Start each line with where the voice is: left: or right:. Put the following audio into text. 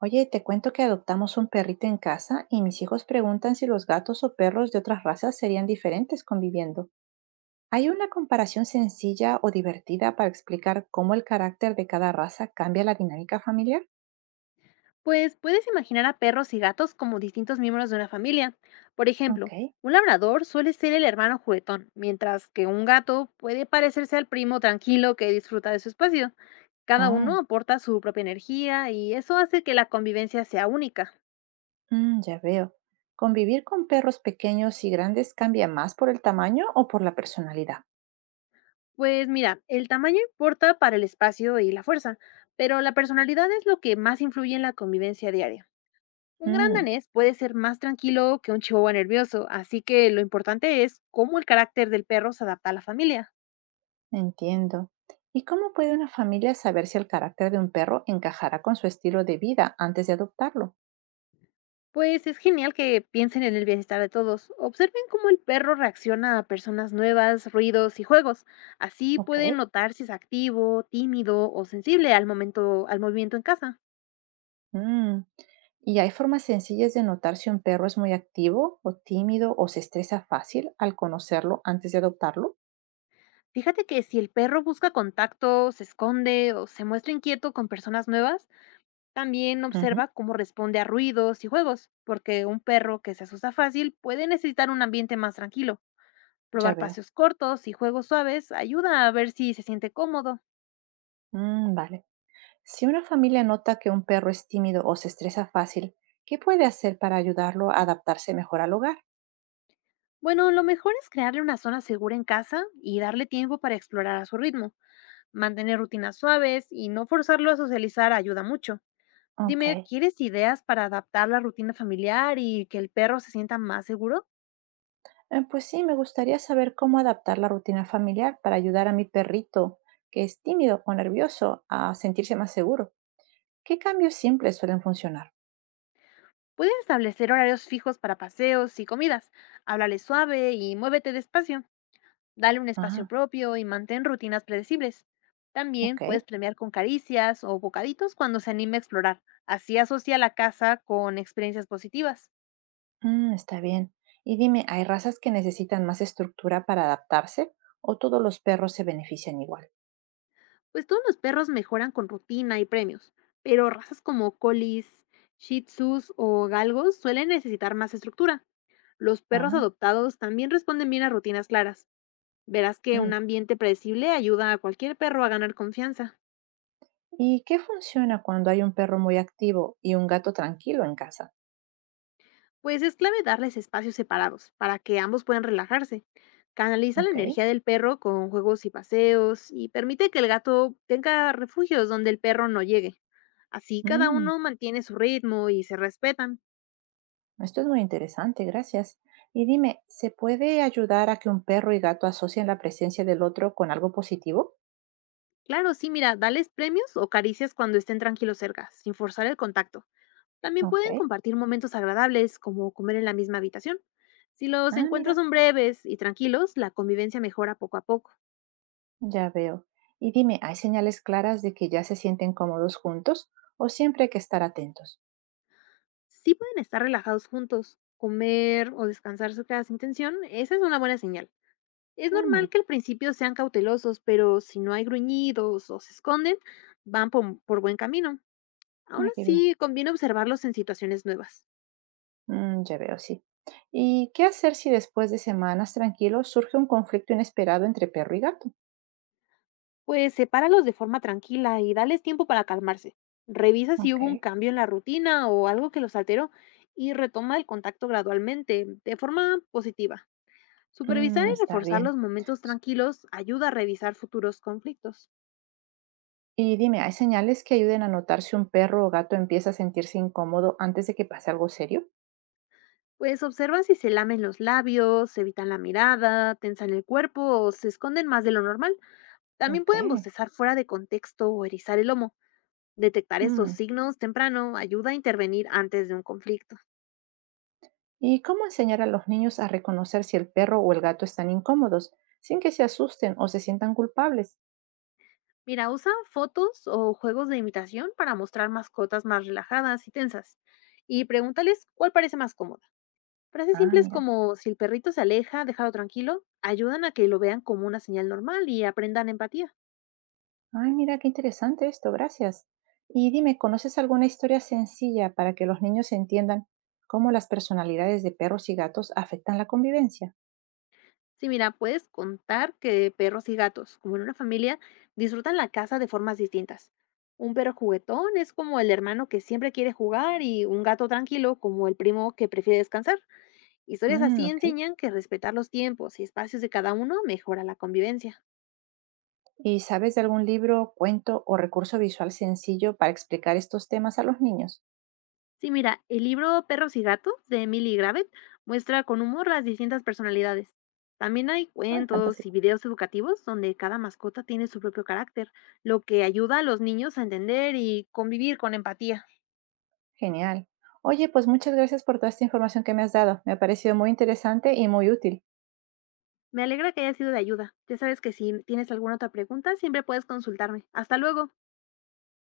right: Oye, te cuento que adoptamos un perrito en casa y mis hijos preguntan si los gatos o perros de otras razas serían diferentes conviviendo. ¿Hay una comparación sencilla o divertida para explicar cómo el carácter de cada raza cambia la dinámica familiar?
left: Pues puedes imaginar a perros y gatos como distintos miembros de una familia. Por
right: Ok.
left: ejemplo, un labrador suele ser el hermano juguetón, mientras que un gato puede parecerse al primo tranquilo que disfruta de su espacio. Cada uno
right: Oh,
left: aporta su propia energía y eso hace que la convivencia sea única.
right: ya veo. ¿Convivir con perros pequeños y grandes cambia más por el tamaño o por la personalidad?
left: Pues mira, el tamaño importa para el espacio y la fuerza, pero la personalidad es lo que más influye en la convivencia diaria. Un gran
right: Mm,
left: danés puede ser más tranquilo que un chihuahua nervioso, así que lo importante es cómo el carácter del perro se adapta a la familia.
right: Entiendo. ¿Y cómo puede una familia saber si el carácter de un perro encajará con su estilo de vida antes de adoptarlo?
left: Pues es genial que piensen en el bienestar de todos. Observen cómo el perro reacciona a personas nuevas, ruidos y juegos. Así
right: Ok.
left: pueden notar si es activo, tímido o sensible al momento al movimiento en casa.
right: Mm, ¿Y hay formas sencillas de notar si un perro es muy activo o tímido o se estresa fácil al conocerlo antes de adoptarlo?
left: Fíjate que si el perro busca contacto, se esconde o se muestra inquieto con personas nuevas, también
right: Ujú,
left: observa cómo responde a ruidos y juegos, porque un perro que se asusta fácil puede necesitar un ambiente más tranquilo.
right: ya
left: Probar
right: veo.
left: paseos cortos y juegos suaves ayuda a ver si se siente cómodo.
right: Vale. Si una familia nota que un perro es tímido o se estresa fácil, ¿qué puede hacer para ayudarlo a adaptarse mejor al hogar?
left: Bueno, lo mejor es crearle una zona segura en casa y darle tiempo para explorar a su ritmo. Mantener rutinas suaves y no forzarlo a socializar ayuda mucho.
right: Ok.
left: Dime, ¿quieres ideas para adaptar la rutina familiar y que el perro se sienta más seguro?
right: Pues sí, me gustaría saber cómo adaptar la rutina familiar para ayudar a mi perrito, que es tímido o nervioso, a sentirse más seguro. ¿Qué cambios simples suelen funcionar?
left: Pueden establecer horarios fijos para paseos y comidas. Háblale suave y muévete despacio. Dale un espacio
right: Ah,
left: propio y mantén rutinas predecibles. También
right: ok.
left: puedes premiar con caricias o bocaditos cuando se anime a explorar. Así asocia la casa con experiencias positivas.
right: Está bien. Y dime, ¿hay razas que necesitan más estructura para adaptarse o todos los perros se benefician igual?
left: Pues todos los perros mejoran con rutina y premios, pero razas como colis, shih tzus o galgos suelen necesitar más estructura. Los perros
right: Ah,
left: adoptados también responden bien a rutinas claras. Verás que un
right: mm.
left: ambiente predecible ayuda a cualquier perro a ganar confianza.
right: ¿Y qué funciona cuando hay un perro muy activo y un gato tranquilo en casa?
left: Pues es clave darles espacios separados para que ambos puedan relajarse. Canaliza la
right: Ok.
left: energía del perro con juegos y paseos y permite que el gato tenga refugios donde el perro no llegue. Así cada
right: Mm,
left: uno mantiene su ritmo y se respetan.
right: Esto es muy interesante, gracias. Y dime, ¿se puede ayudar a que un perro y gato asocien la presencia del otro con algo positivo?
left: Claro, sí, mira, dales premios o caricias cuando estén tranquilos cerca, sin forzar el contacto. También pueden
right: Ok.
left: compartir momentos agradables, como comer en la misma habitación. Si los
right: Ah,
left: encuentros
right: mira,
left: son breves y tranquilos, la convivencia mejora poco a poco.
right: ya veo. Y dime, ¿hay señales claras de que ya se sienten cómodos juntos o siempre hay que estar atentos?
left: Si pueden estar relajados juntos, comer o descansar su cada sin tensión, esa es una buena señal. Es
right: Mm.
left: normal que al principio sean cautelosos, pero si no hay gruñidos o se esconden, van por buen camino. Aún
right: Ah, qué bien.
left: así, conviene observarlos en situaciones nuevas.
right: Ya veo, sí. ¿Y qué hacer si después de semanas tranquilos surge un conflicto inesperado entre perro y gato?
left: Pues sepáralos de forma tranquila y dales tiempo para calmarse. Revisa si
right: Ok.
left: hubo un cambio en la rutina o algo que los alteró y retoma el contacto gradualmente, de forma positiva. Supervisar y
right: Está
left: reforzar
right: bien.
left: los momentos
right: S-
left: tranquilos ayuda a revisar futuros conflictos.
right: Y dime, ¿hay señales que ayuden a notar si un perro o gato empieza a sentirse incómodo antes de que pase algo serio?
left: Pues observan si se lamen los labios, se evitan la mirada, tensan el cuerpo o se esconden más de lo normal. También
right: Ok.
left: pueden bostezar fuera de contexto o erizar el lomo. Detectar estos
right: Mm.
left: signos temprano ayuda a intervenir antes de un conflicto.
right: ¿Y cómo enseñar a los niños a reconocer si el perro o el gato están incómodos sin que se asusten o se sientan culpables?
left: Mira, usa fotos o juegos de imitación para mostrar mascotas más relajadas y tensas. Y pregúntales cuál parece más cómoda. Frases
right: Ah,
left: simples
right: mira.
left: como si el perrito se aleja, déjalo tranquilo, ayudan a que lo vean como una señal normal y aprendan empatía.
right: Ay, mira, qué interesante esto, gracias. Y dime, ¿conoces alguna historia sencilla para que los niños entiendan cómo las personalidades de perros y gatos afectan la convivencia?
left: Sí, mira, puedes contar que perros y gatos, como en una familia, disfrutan la casa de formas distintas. Un perro juguetón es como el hermano que siempre quiere jugar y un gato tranquilo como el primo que prefiere descansar. Historias
right: Mm,
left: así
right: ok.
left: enseñan que respetar los tiempos y espacios de cada uno mejora la convivencia.
right: ¿Y sabes de algún libro, cuento o recurso visual sencillo para explicar estos temas a los niños?
left: Sí, mira, el libro Perros y Gatos de Emily Gravett muestra con humor las distintas personalidades. También hay
right: Ay,
left: cuentos y
right: fantástico.
left: videos educativos donde cada mascota tiene su propio carácter, lo que ayuda a los niños a entender y convivir con empatía.
right: Genial. Oye, pues muchas gracias por toda esta información que me has dado. Me ha parecido muy interesante y muy útil.
left: Me alegra que haya sido de ayuda. Ya sabes que si tienes alguna otra pregunta, siempre puedes consultarme. Hasta luego.